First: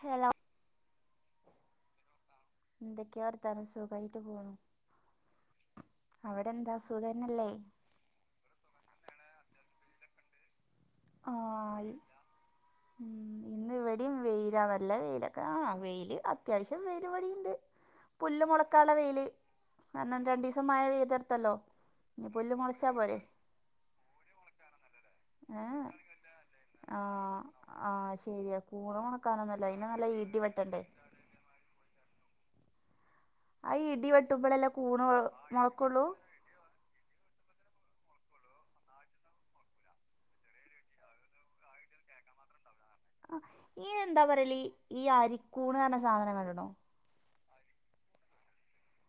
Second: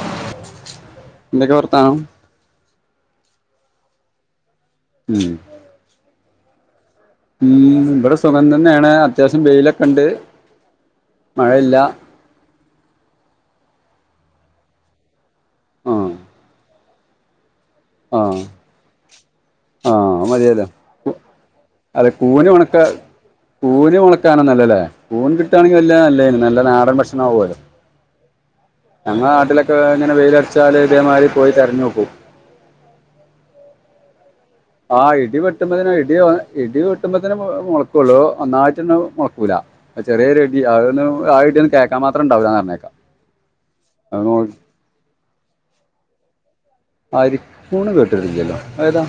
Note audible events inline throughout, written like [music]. Hello എന്തൊക്കെ വർത്താനം എന്തക്കെയ വർത്താനം സുഖായിട്ട് പോണു ഉം അവിടെ എന്താ സു ഉം ഇവിടെ സുഖം തന്നെയാണ് അത്യാവശ്യം വെയിലൊക്കെണ്ട് ആഹ് യി ഉം ഇന്ന് ഇവിടെയും വെയില നല്ല വെയില ആഹ് വെയില് അത്യാവശ്യം വെയിലിവിടിണ്ട് ആഹ് പുല്ല് മുളക്കാള്ള വെയില് ആഹ് കാരണം അത് രണ്ടീസം മതിയല്ലോ മയ വെയ്തെര്ത്തല്ലോ അതെ ഇനി പുല്ല് മൊളച്ചാ പോരെ? കൂന് മുളക്കാനെന്നല്ലലേ കൂന് കിട്ടാണെങ്കി വല്ല നല്ലേനു നല്ല നാടൻ ആഹ് ആഹ് ശരിയാ കൂണ് ഞങ്ങള മുളക്കാനൊന്നുമല്ല നാട്ടിലൊക്കെ അതിന് നല്ല ഇങ്ങനെ ഇടി വെട്ടണ്ടേ വെയിലർച്ചാല് ഇതേമാതിരി പോയി തെരെഞ്ഞൊക്കു ആ ഇടി വെട്ടുമ്പളല്ലെ ആഹ് ഇടി വെട്ടുമ്പെ തന്നെ ഇടി ഇ ഇടി വെട്ടുമ്പോ തന്നെ മുളക്കുള്ളൂ ഒന്നായിട്ടന്നെ മുളക്കൂല ചെറിയൊരു ഇടി അ ഒന്നു ആ ഇടിയൊന്നു കേക്കാ മാത്രം ഉണ്ടാവൂലന്നറിഞ്ഞേക്കാ ആ, ഈ എന്താ [unintelligible] പറയല് ഈ അരിക്കൂണറഞ്ഞ സാധനം കണ്ട്ണോ ആരിക്കൂണ് കേട്ടിട്ടില്ലല്ലോ അഅ് ഏതാ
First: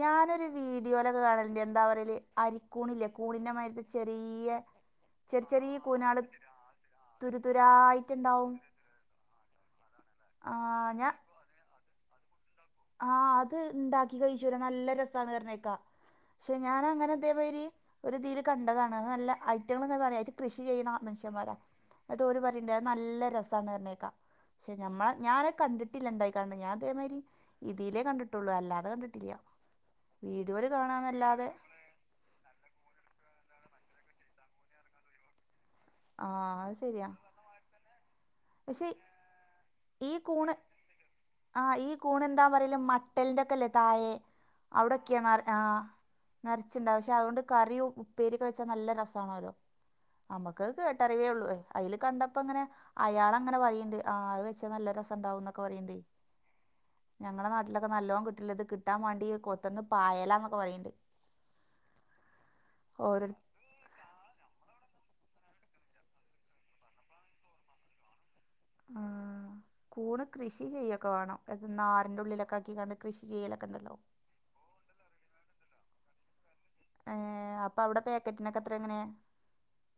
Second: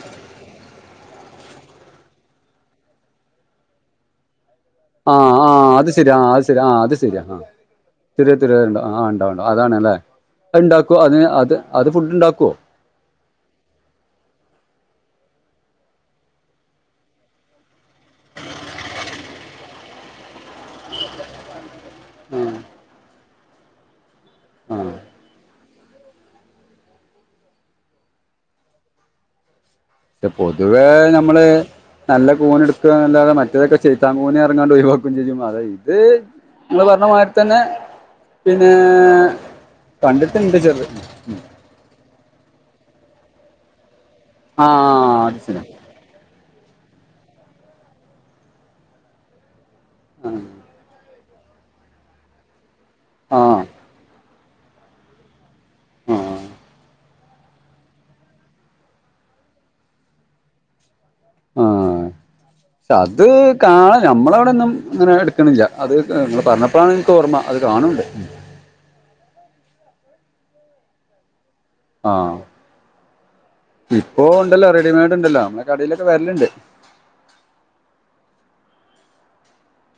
ഞാനൊരു വീഡിയോയിലൊക്കെ കാണലുണ്ട് എന്താ പറയല് അരിക്കൂണില്ലേ കൂണിന്റെ മാരിക്ക് ചെറിയ ആഹ് ചെറിയ ആഹ് ചെറിയ അത് ശരിയ കൂനാള് ആഹ് അത് ശരി ആഹ് അത് ശരിയാ ആഹ് തിരി, തുരുതുരായിട്ടുണ്ടാവും തിരിണ്ട ആഹ് ഇണ്ടാവും, ണ്ടാവും. അതാണല്ലേ ആ ഇണ്ടാക്കുവോ അതി, അത്, അത് ഫുഡ്ണ്ടാക്കുവോ? ആഹ് അത് ഇണ്ടാക്കി കഴിച്ചുരാ നല്ല രസാണ് വറഞ്ഞേക്കാ. ഷെ ഞാനങ്ങനെ ഇതേമായിരി ഒര്തീല് കണ്ടതാണ് അത് നല്ല ഐറ്റങ്ങള് പറയാ അയ് കൃഷി ചെയ്യണ മനുഷമ്മാര. എന്നിട്ടോര് പറയണ്ട് അത് നല്ല രസാണ്റഞ്ഞേക്കാം. ഷെ ഞമ്മള ആഹ് ഞാന കണ്ടി ട്ടിലിണ്ടായി കാണണ് ഞാ അതേമായിരി ഇതിലേ കണ്ടിട്ടുള്ളൂ. അല്ലാതെ കണ്ടിട്ടില്ല്യ. [unintelligible] പൊതുവേെ ഞമ്മള് നല്ല കൂന എടുക്കല്ലാതെ മറ്റേതൊക്കെ ചെയ്ത്താൻകൂനെറങ്ങാണ്ട് ഒഴിവാക്കുംചെയ്യും അതായി ത് ആഹ് അത് നിങ്ങള് ശരിയാ പറഞ്ഞമായിരി തന്നെ പിന്നെ പക്ഷെ കണ്ടിട്ടുണ്ട് ചെ ആ ഈ കൂണെന്താ പറയല് മട്ടലിന്റെക്കൊല്ലേ തായെ ആഹ് അവിടെക്കെയെന്ന അത് ശരി ആഹ് നെരച്ച്ണ്ടാവും ഷെ അതോണ്ട് കറിയും ഉപ്പേരിക്കെ വെച്ചാ നല്ല രസാണോരൊ ആഹ് അമ്മക്ക് കേട്ട വേള്ളൂ അയില് കണ്ടപ്പോങ്ങനെ അയാളങ്ങനെ ആഹ് പറയ്ണ്ട് ആ അ വെച്ച നല്ല രസം ഉണ്ടാവുന്നൊ കൊറെണ്ട്. ഞങ്ങളെ നാട്ടിലൊക്കെ നല്ലോം കിട്ടില്ലത് കിട്ടാം വാണ്ടി കൊത്തന്ന് പായലന്നൊക്കെ പറയ്ണ്ട്. ആഹ് [unintelligible] അത് ഓരോരു കാള് ഞമ്മളവിടൊന്നുംങ്ങനെ എട്ക്കണില്ല അത് ഇങ്ങള് പറഞ്ഞപ്പോഴാണ് എനിക്ക് ഓർമ്മ അത് കാണുംണ്ട്. ആഹ് കൂണ് കൃഷി ചെയ്യൊക്കവാണ്. അത് ആഹ് നാരിന്റഉള്ളിലൊക്കെ ആക്കിങ്ങാണ്ട് കൃഷി ചെയ്യലൊക്കെണ്ടല്ലോ. ഇപ്പോ ഉണ്ടല്ലോ റെഡിമെയ്ഡ് ഉണ്ടല്ലോ നമ്മളെ കടയിലൊക്കെ വരലുണ്ട് ഏ അപ്പൊ അവിടെ പാക്കറ്റിനൊക്കെ എത്ര എങ്ങനെ?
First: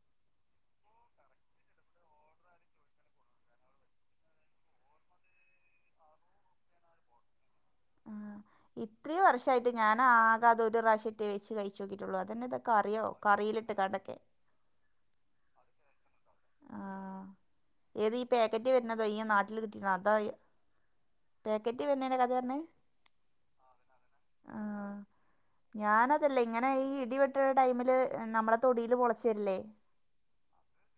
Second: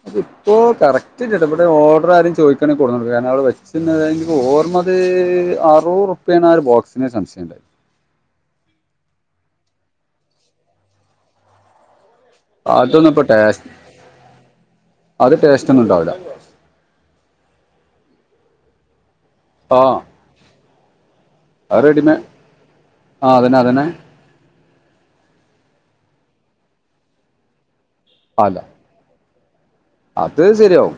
അതിപ്പോ കറക്റ്റ് ഇവിടെ ഓഡറാരും ചോയിക്കണെകൊടുന്നു കാരണം അവടെ വെച്ചന്നെതോർമ്മ ത് അറൂറുപ്പെണ് ആ ഒരു ബോക്സിന് സംശയം വര. ആ ഇത്രേം വർഷായിട്ട് ഞാനാകത് ഒരുറാഷറ്റെ വെച്ച് കഴി ച്ചോക്കിറ്റുള്ളൂ. അതന്നെന്ത കറിയോ അതൊന്നും ഇപ്പൊ ടേസ്റ്റ് കറിയിലിട്ട്ങ്ങാണ്ടക്കെ അത് ടേസ്റ്റോന്നും ഇണ്ടാവൂല. ആഹ് ഏത് ഈ പാക്കറ്റ് വരണതോ ഈ നാട്ടില് കിട്ടി ആ അതാ ഈ അത് പാക്കറ്റിവരണെന റെഡിമേ കഥറഞ്ഞെ ആ അതന്നെ അതന്നെ ആഹ് ഞാനതല്ലഇങ്ങനെ ഈ ഇടിവെട്ടടൈമില് നമ്മളെ അല്ല തൊടില് മൊള ച്ചെല്ലെ അത് ശരിയാവും.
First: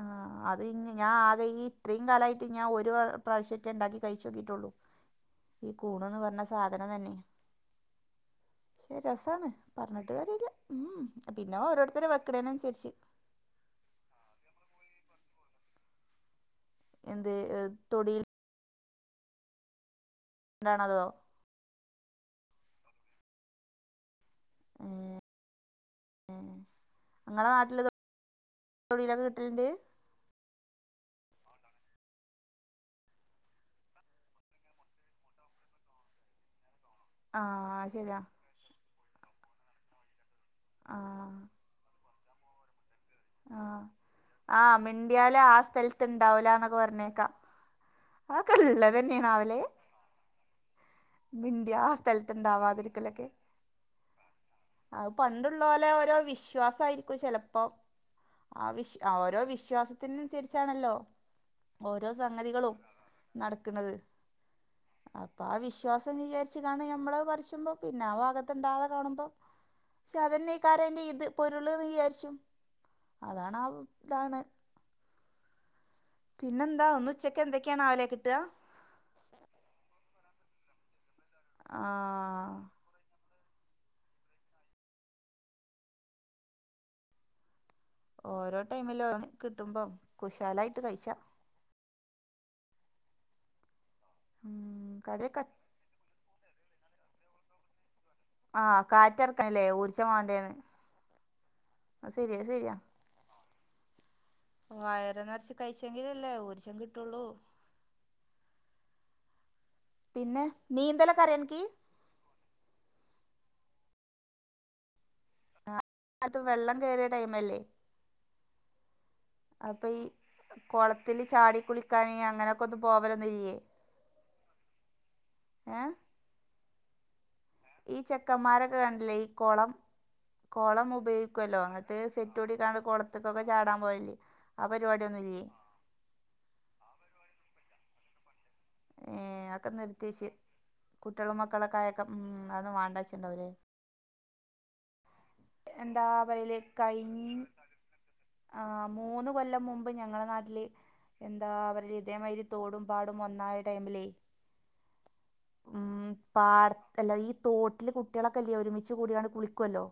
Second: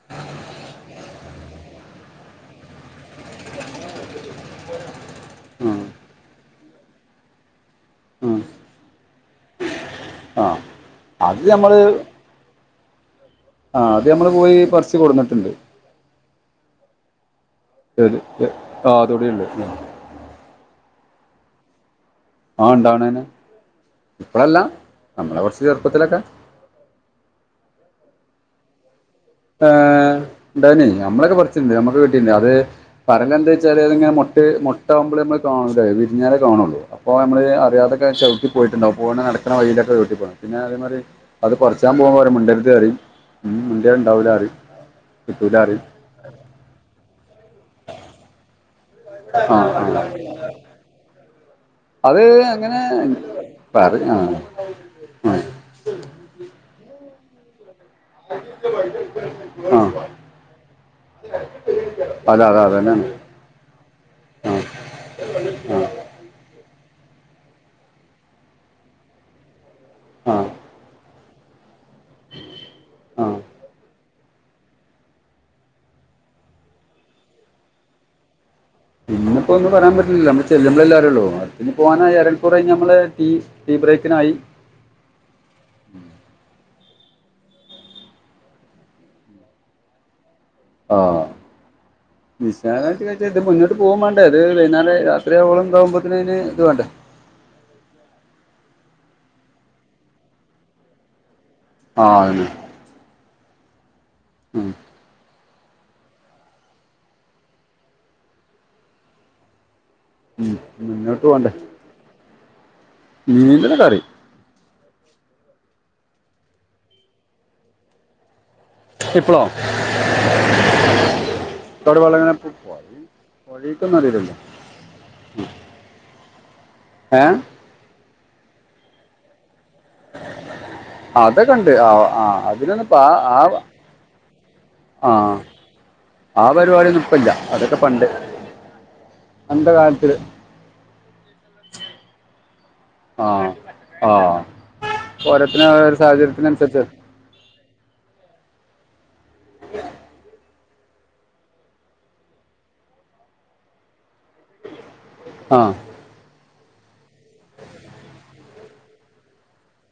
ആ അത് ഇഞ്ഞ് ഞാആകെ ഈ ഇത്രേം കാലായിറ്റ് ഞ ഒരു പ്രാവശ്യറ്റെ ഇണ്ടാക്കി കഴിച്ചോക്കിട്ടുള്ളു. ഈ ഉം കൂണ്ന്ന് പറഞ്ഞ സാധനം തന്നെ ആ ശെ രസാണ് പറഞ്ഞിട്ട് കാര്യല്ല. അത് ഞമ്മള് ആ അത് ഞമ്മള് പോയി പറിച്ച് കൊട്ന്നിട്ടുണ്ട്. എന്ത് എ ഏത് തൊടിൽ ആ തൊടിണ്ട്. എന്താണതോ. ആണ്ടാവണേന ഇപ്പഴല്ല നമ്മള കൊർച്ച് ചെറുപ്പത്തിലൊക്കെ ഞങ്ങള നാട്ടില തൊ തൊടിലക്ക കി ഡാന് ഞമ്മളൊക്കെ പറിച്ചിണ്ട് ഞമുക്ക് വീട്ടിണ്ട് അത് പറയണന്താച്ചാല് അതിങ്ങനെ മൊട്ടെ മൊട്ടാകുമ്പോള് ഞമ്മള് കാണുലെ വിരിഞ്ഞാലേ കാണുള്ളൂ. അപ്പോ ഞമ്മളിനി ആഹ് അറിയാതൊക്കെ ശരിയാ ചവിട്ടി പോയിട്ടുണ്ടാവും പോണ നടക്കണ വയിലൊക്കെ വട്ടി പോ പിന്നെ അതേമായിരി ആഹ് അത് കൊറച്ചാൻപോവുമ്പരെ മുണ്ടരുത്റയും. ആഹ്, ആഹ് മിണ്ടിയാല് ആ കിട്ടൂല പറയും സ്ഥൽ ത്ത്ണ്ടാവൂലന്നൊക്കെ പർണെക്കാ ആക്കെള്ളത് തന്നെണാവലെ. ആഹ് ആഹ് മിണ്ടിയ അത് അങ്ങനെ ആസ്ഥലത്തണ്ടാവാതിരിക്കലൊക്കെ. പറ ആഹ് അത് പണ്ട് ള്ളോലെ ഓരോ വിശ്വാസം ആയിരിക്കും ചെലപ്പോ ആ വിശ് ഓരോ ആഹ് ആഹ് വിശ്വാസത്തിനനുസരിച്ചാണല്ലോ ഓരോ അതെ അതെ സംഗതികളും. അതന്നെയാണ് നടക്ക്‌ണത് ആഹ് അപ്പൊ ആ ആഹ് വിശ്വാസം വിചാരിച്ച് കാണ്ട് നമ്മള് അത് പറിച്ചുമ്പോൾ പിന്നെ ആ ഭാഗത്തുണ്ടാതെ കാണുമ്പോൾ പക്ഷേ ആഹ് അതന്നക്കാരം അയിന്റെ ഇത് പൊരുള് എന്ന് വിചാരിച്ചും ആഹ് അതാണ് ആ ഇതാണ് പിന്നെന്താ ഇന്ന് ഉച്ചക്ക് എന്തൊക്കെയാണ് ആവലെ കിട്ടാ ഇന്നിപ്പോ ഒന്നും പറയാൻ പറ്റില്ലല്ലോ നമ്മൾ ചെല്ലുമ്പളല്ലെ അറിയൊള്ളൂ. അതിപ്പോ ഇനി പോവാനായി അര മണിക്കൂറ് ആഹ് കഴിഞ്ഞ് നമ്മൾ ടീ ടീ ബ്രേക്കിനായി ഓരോ ടൈമിലോരോന്ന് കിട്ടുമ്പം കുശാലായി ആഹ വിശാലായിട്ട് കയിച്ച ഇത് മുന്നോട്ട് പോകും വേണ്ട അല്ലേ അത് ഉം വൈന്നേരം കടയൊക്കെ രാത്രിയോളം താകുമ്പോത്തന് അതിന് ഇത് വേണ്ടേ ആഹ കാറ്റ് നെറക്കണല്ലേ ഊർജം വണ്ടേന്ന് ആ അത് ശരിയാ അതന്നെ ശരിയാ ഉം, വയറ നിറച്ച് കഴിച്ചെങ്കില് അല്ലേ ഊർജം കിട്ടുള്ളൂ പിന്നെ ഉം. നീന്തല് മുന്നോട്ട് ഒക്കെ അറിയോ അനിക്ക് നീന്തല് ഒക്കെ അറിയും എല്ലാടത്തും വെള്ളം കയറിയ ടൈംല്ലേ ഇപ്പളോ കൊളത്തില് ചാടി കുളിക്കാന് പോ- അങ്ങനെയൊക്കെ ഒന്ന് പോയി പോവലൊന്നും ഇല്ലേ [unintelligible] ഏഹ് ഏഹ് ഈ ചെക്കമാരൊക്കെ കണ്ടിലെ ഈ കൊളം കൊളം അതൊക്കെ ഉപയോഗിക്കുവല്ലോ ഉണ്ട് ആ ഇങ്ങട്ട് ആ സെറ്റ് കൂടിക്കാണ്ട് അതിനൊന്നും ഇപ്പൊ ആ കുളത്തക്കൊക്കെ ആ- ചാടാൻ പോയല്ലേ ആ ആ പരിപാടിയൊന്നുമില്ലേ ആ പരിപാടി ഒന്നും ഇപ്പല്ല്യ അതൊക്കെ പണ്ട് ഏഹ് അത് ഒക്കെ അന്നത്തെ നിർത്തി കാലത്തിൽ വെച്ച് കുട്ട്യാളും മക്കളൊക്കെ ആയൊക്കെ ഉം അത വേണ്ട ആഹ ആഹാ പോരാത്തനി ഒരു എന്താ സാഹചര്യത്തിന് പറയല് അനുസരിച്ച് കഴിഞ്ഞ ആ മൂന്ന് കൊല്ലം മുമ്പ് ഞങ്ങളെ നാട്ടില് എന്താ അവരിൽ ഇതേമാതിരി തോടും പാടും ഒന്നായ ടൈമിലേ ആ ഉ പാട അല്ലാതെ ഈ തോട്ടില് കുട്ടികളൊക്കെ ഇല്ലേ ഒരുമിച്ച് കൂടിയാണ്ട് കുളിക്കുവല്ലോ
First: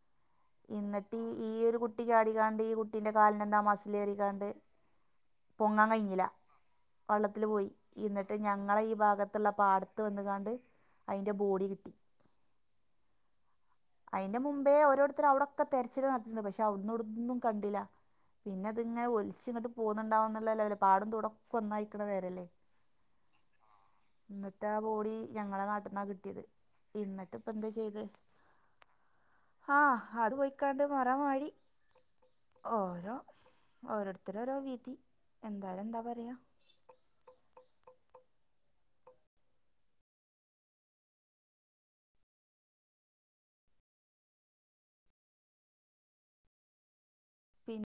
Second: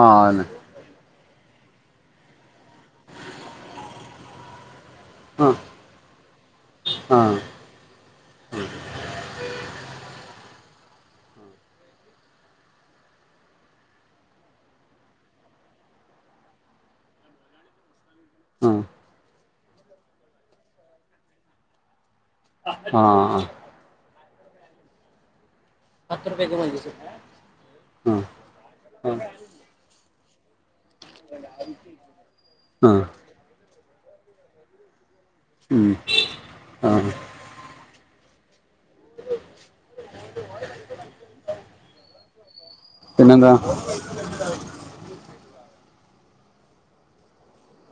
ആ അയെന്നെ എന്നിട്ട് ഈയൊരു കുട്ടി ചാടിക്കാണ്ട് ഈ കുട്ടീന്റെ കാലിനെന്താ മസ്സിലേറിക്കാണ്ട് ആ പൊങ്ങാൻ കഴിഞ്ഞില്ല ആ വെള്ളത്തില് പോയി ഇന്നിട്ട് ഞങ്ങള ഭാഗത്തുള്ള പാടത്ത് വന്ന്കാണ്ട് അയിന്റെ ബോഡി കിട്ടി അതിന്റെ മുമ്പേ ഓരോരുത്തർ അവിടൊക്കെ തെരച്ചിൽ നടത്തണ്ട് പക്ഷെ അവിടന്ന് എവ്ട്ന്നും കണ്ടില്ല പിന്നെ ആ അതിങ്ങെനെ ഒലിച് ഇങ്ങട്ട് പോന്നുണ്ടാവും, എന്നുള്ള ലവലോ പാടും തോടും ഒക്കെ ഒന്നായിരിക്കണ നേരമല്ലേ ആഹ് ന്ന്ട്ടാ ആ ബോഡി ഞങ്ങളെ നാട്ടന്നാ കിട്ടിയത് ഇന്നിട്ട് ഇപ്പം എന്താ ചെയ്ത്. ആ ആ ആഹാ അത് പോയിക്കാണ്ട് മറ മാടി. ഓരോ ഓരോരുത്തരെ ഓരോ വിധി, അല്ലാതെ എന്താ പറയുക ആഹ് പിന്നെന്താ? പിന്ന,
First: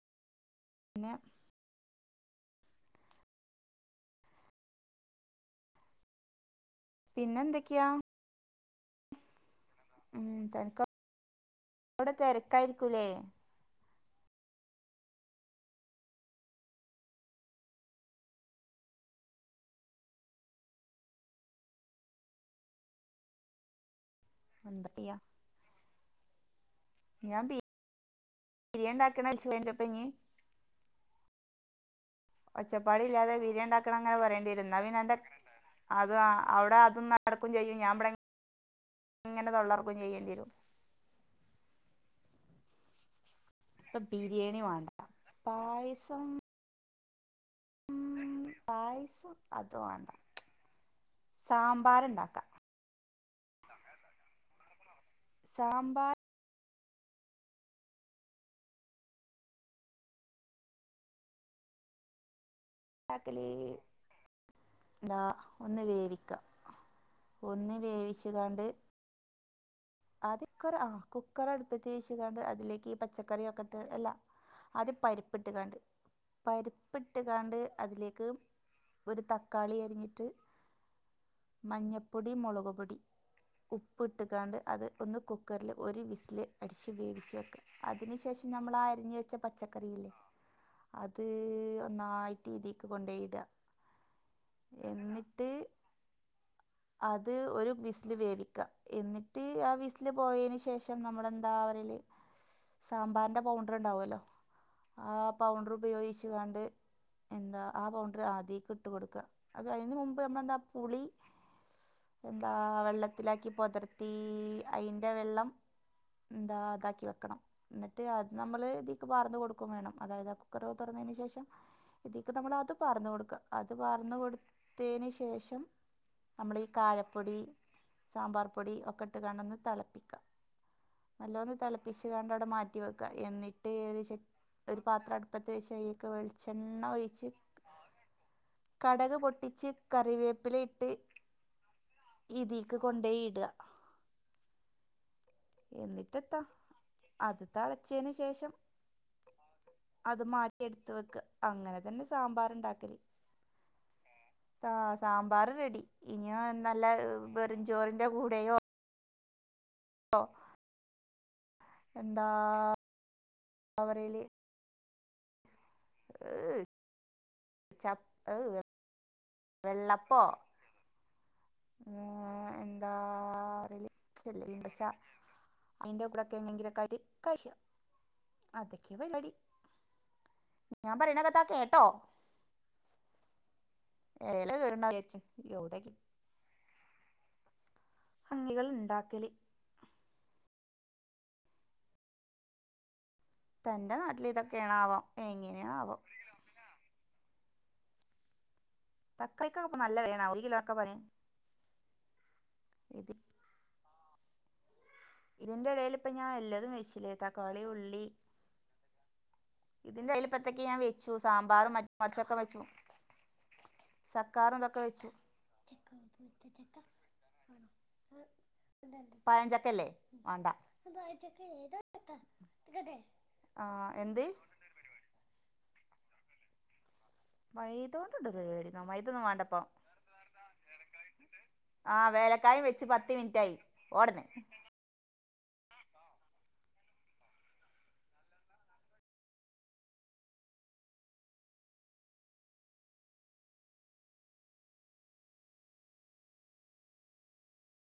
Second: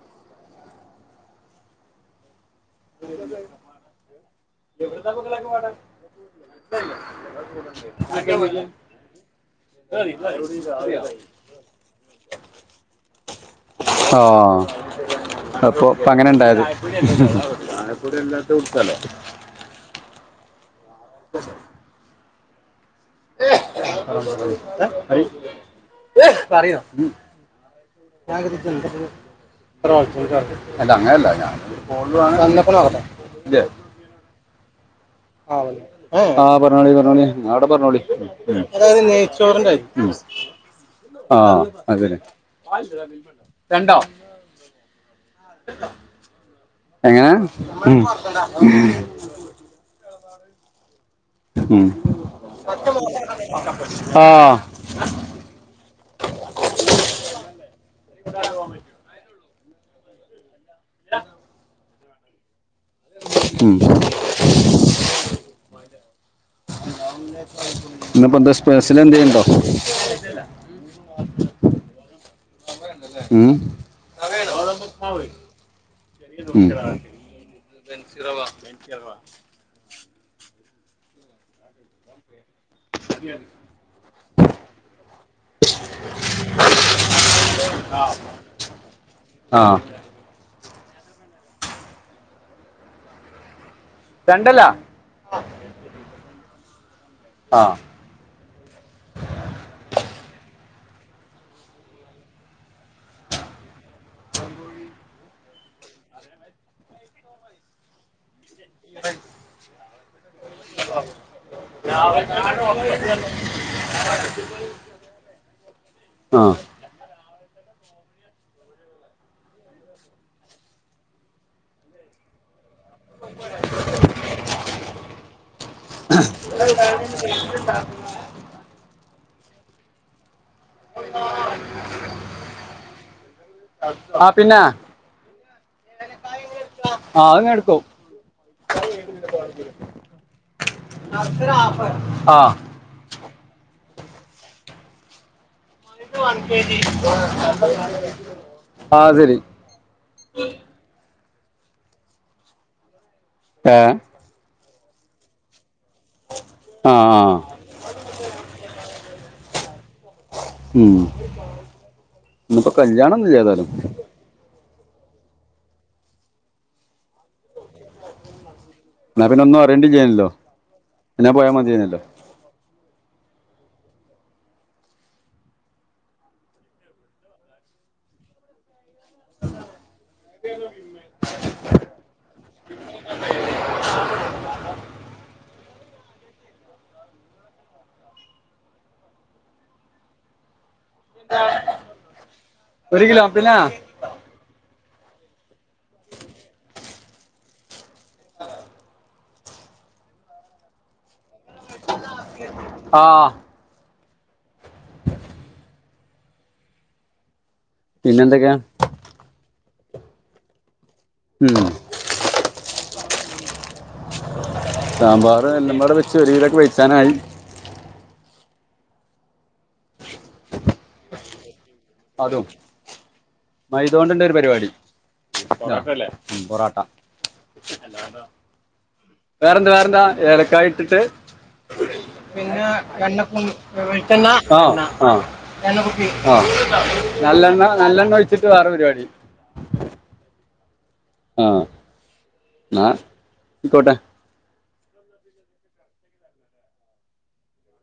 പിന്നെ എവിടുത്തൊ മകളെഒകെ പാടെ പിന്നെ എന്തൊക്കെയാ? [inaudible] വിടെ തെരക്കായിരിക്കലേ? ആഹ് അപ്പൊ പങ്ങനെ ഉണ്ടായത് [unintelligible] ഏ എന്താ ചെയ്യാ പറയോ, ഏഹ് പറയോ ഞാൻ ബിരിയാണി ഉണ്ടാക്കണ വിളിച്ചു കഴിഞ്ഞപ്പോ ഇനി [unintelligible] അല്ല അങ്ങല്ല ഞാൻ ഫോണ് [unintelligible] മക്കളെങ്ങനെ പറേണ്ടിയിരും, ന്ന പിന്നെ അന്റെ അത് ആ അവിടെ പറഞ്ഞോളി അത് പറഞ്ഞോളി നടക്കും അവിടെ ചെയ്യും ഞാൻ പറഞ്ഞോളി ഇവിടെ ഉം. ങ്ങനെ തോള്ളർക്കും ചെയ്യേണ്ടി വരും ആഹ് അതന്നെ ഇപ്പൊ ബിരിയാണി വാണ്ടാ പായസം എങ്ങനെ മം മം പായസം അത് വാണ്ട. മം ആഹ് സാമ്പാർ ഡാ അകലെ എന്താ ഒന്ന് വേവിക്കാ. ഒന്ന് വേവിച്ച് ഇന്നിപ്പോ എന്താ സ്‌പെഷൽ എന്തേലും ഇണ്ടോ അത് കുക്കർ ആഹ് കുക്കറെ അടുപ്പത് വെച്ച്കാണ്ട് അതിലേക്ക് ഈ ഉം. പച്ചക്കറിയൊക്കെ ഇട്ട് അല്ല ആദ്യ പരിപ്പ്ട്ട് കാണ്ട് ഉം. പരിപ്പിട്ടുകാണ്ട് അതിലേക്ക് ഒരു തക് ക്കാളിയരിഞ്ഞിട്ട് മഞ്ഞപ്പൊടി മൊളകുപൊടി ഉപ്പിട്ട്കാണ്ട് അത് ഒന്ന് കുക്കറില് ഒരു വിസില് അടിച്ച് വേവിച്ച് വെക്കാ അതിനുശേഷം ഞമ്മളാ അരിഞ്ഞുവെച്ച ആ പച്ചക്കറി ല്ലെ അത് ഒന്നായിട്ടിതീക്ക് കൊണ്ടോയിടാ രണ്ടല്ലാ എന്നിട്ട് അത് ആ ഒരു വിസില് വേവിക്കാ എന്നി തീ ആ വീസ്ല് പോയതിന് ശേഷം നമ്മളെന്താ പറയല് സാമ്പാറിന്റെ പൗണ്ട പ്പണ്ടാവല്ലോ ആ പ് പൗണ്ടർ ഉപയോഗിച്കാണ്ട് എന്താ ആ പൗണ്ടർ ആദ്യം ആയിക്ക് ഇണ്ട് കൊടുക്ക. അപ്പ അതിന് മുമ്പ് നമ്മളെന്താ പുളി എന്താ വെള്ളത്തിലാക്കി പൊതിർ ന്റെ വെള്ളം, ആ എന്താ ഇതാക്കി വെക്കണം എന്നിട്ട് അത് നമ്മള് ഇതീക്ക് പാർന്നുകൊടുക്കും വേണം അതായത് ആ കുക്കറു തുറന്നതിനു ശേഷം ഇതീക്ക് നമ്മൾ അതുപാർന്നു കൊടുക്കുക അത് പാർന്നുകൊടുത്തതിന് ശേഷം നമ്മൾ ഈ കാരപ്പൊടി [unintelligible] സാമ്പാർ പൊടി ഒക്കെയിട്ടുകാണ്ടൊന്ന് തെളപ്പിക്കാ നല്ലോന്ന് തിളപ്പിച്ച് കണ്ട് അവിടെ മാറ്റി വെക്കുക എന്നിട്ട് ആ പിന്നെ [unintelligible] ഒരു പാത്രഅടുപ്പത്ത് വച്ച് അയ്ലേക്ക് വെളിച്ചെണ്ണ ആ ഒഴിച്ച് അത് എടുക്കും കടക് പൊട്ടിച്ച് കറിവേപ്പില ഇട്ട് ആ ഇതി ത്കൊണ്ടേയി ഇട എന്നിട്ടെന്താ അത് തിളച്ചതിന് ശേഷം ആ ശരി അത് മാറ്റി എടുത്ത വെക്ക അങ്ങനെ തന്നെ സാമ്പാർ ഉണ്ടാക്കല് ഏ ആ സാമ്പാർ റെഡി ഇനിയ നല്ല ആ ആ വെറുംചോറിന്റെ കൂടെയോ ഉം ഇന്ന്പ്പോ കല്യാണൊന്നില്ലേതാലും പ്രേല് ഏഹ് ചപ്പ് ഏഹ് ന്നാ പിന്നൊന്നും അറേയ്ണ്ടില്ലേയ് നല്ലോ പിന്നാ പോയാ മതി ഏ എന്താ [unintelligible] അയിൻ്റെ [unintelligible] ക്കാലെക്കായിട്ട് കൈശോ അതെക്കെ പരിവാടി ഞാൻ പറിണൊക്കെത്താ കേട്ടോ ഏല കീറണർച്ച് എവ്ടക്കി [unintelligible] ഭംഗികൾ ഇണ്ടാക്കല് [inaudible] ഒരു കിലോം പിന്നെ തന്റെ നാട്ടിലിതക്കെയാണാവോ എങ്ങനെയാണാവോ തക്കളിക്ക ഇപ്പോ നല്ല വിലയാണ് ഒരു ഒരു കിലോ ഒക്കെ പറയും ഇത് ആഹ് ഇതിന്റെ ഇടയിൽ ഇപ്പ ഞാൻ എല്ലാതും വെച്ചില്ലേ തക്കാളി ഉള്ളി പിന്നെ എന്തൊക്കെയാ ഇതിന്റെ ഏൽപ്പത്തേക്കു ഞൻ വെച്ചു ഉം സാമ്പാറും മറിച്ചതും ഒക്ക വെച്ചു സക്കാറും ഇതൊക്കെ വെച്ചു സാമ്പാർ എല്ലാം പാടെ വെച്ച് ഒരു കിലോക്ക് വെച്ചാനായി പായഞ്ചക്കല്ലേ മാണ്ട. അതും ആ എന്ത്? പൊറട്ടല്ല പൊറോട്ട മൈ തോണ്ടുരു പരിപാടി മൈതൊന്നുമാ വെറെ എന്താ വെറെ എന്താ ഏലക്കായി ഇട്ട്ട്ട് ആ വേലക്കായും പിന്നെ വെച്ച് പത്ത് കണ്ണപ്പം മിനിറ്റായി ഓടുന്ന് വന്ന ആ നല്ലെണ്ണ നല്ലെണ്ണ ഒഴിച്ചിട്ട് വേറെരുപരിപാടി ആഹ്. ന്നാ അയ്ക്കോട്ടെ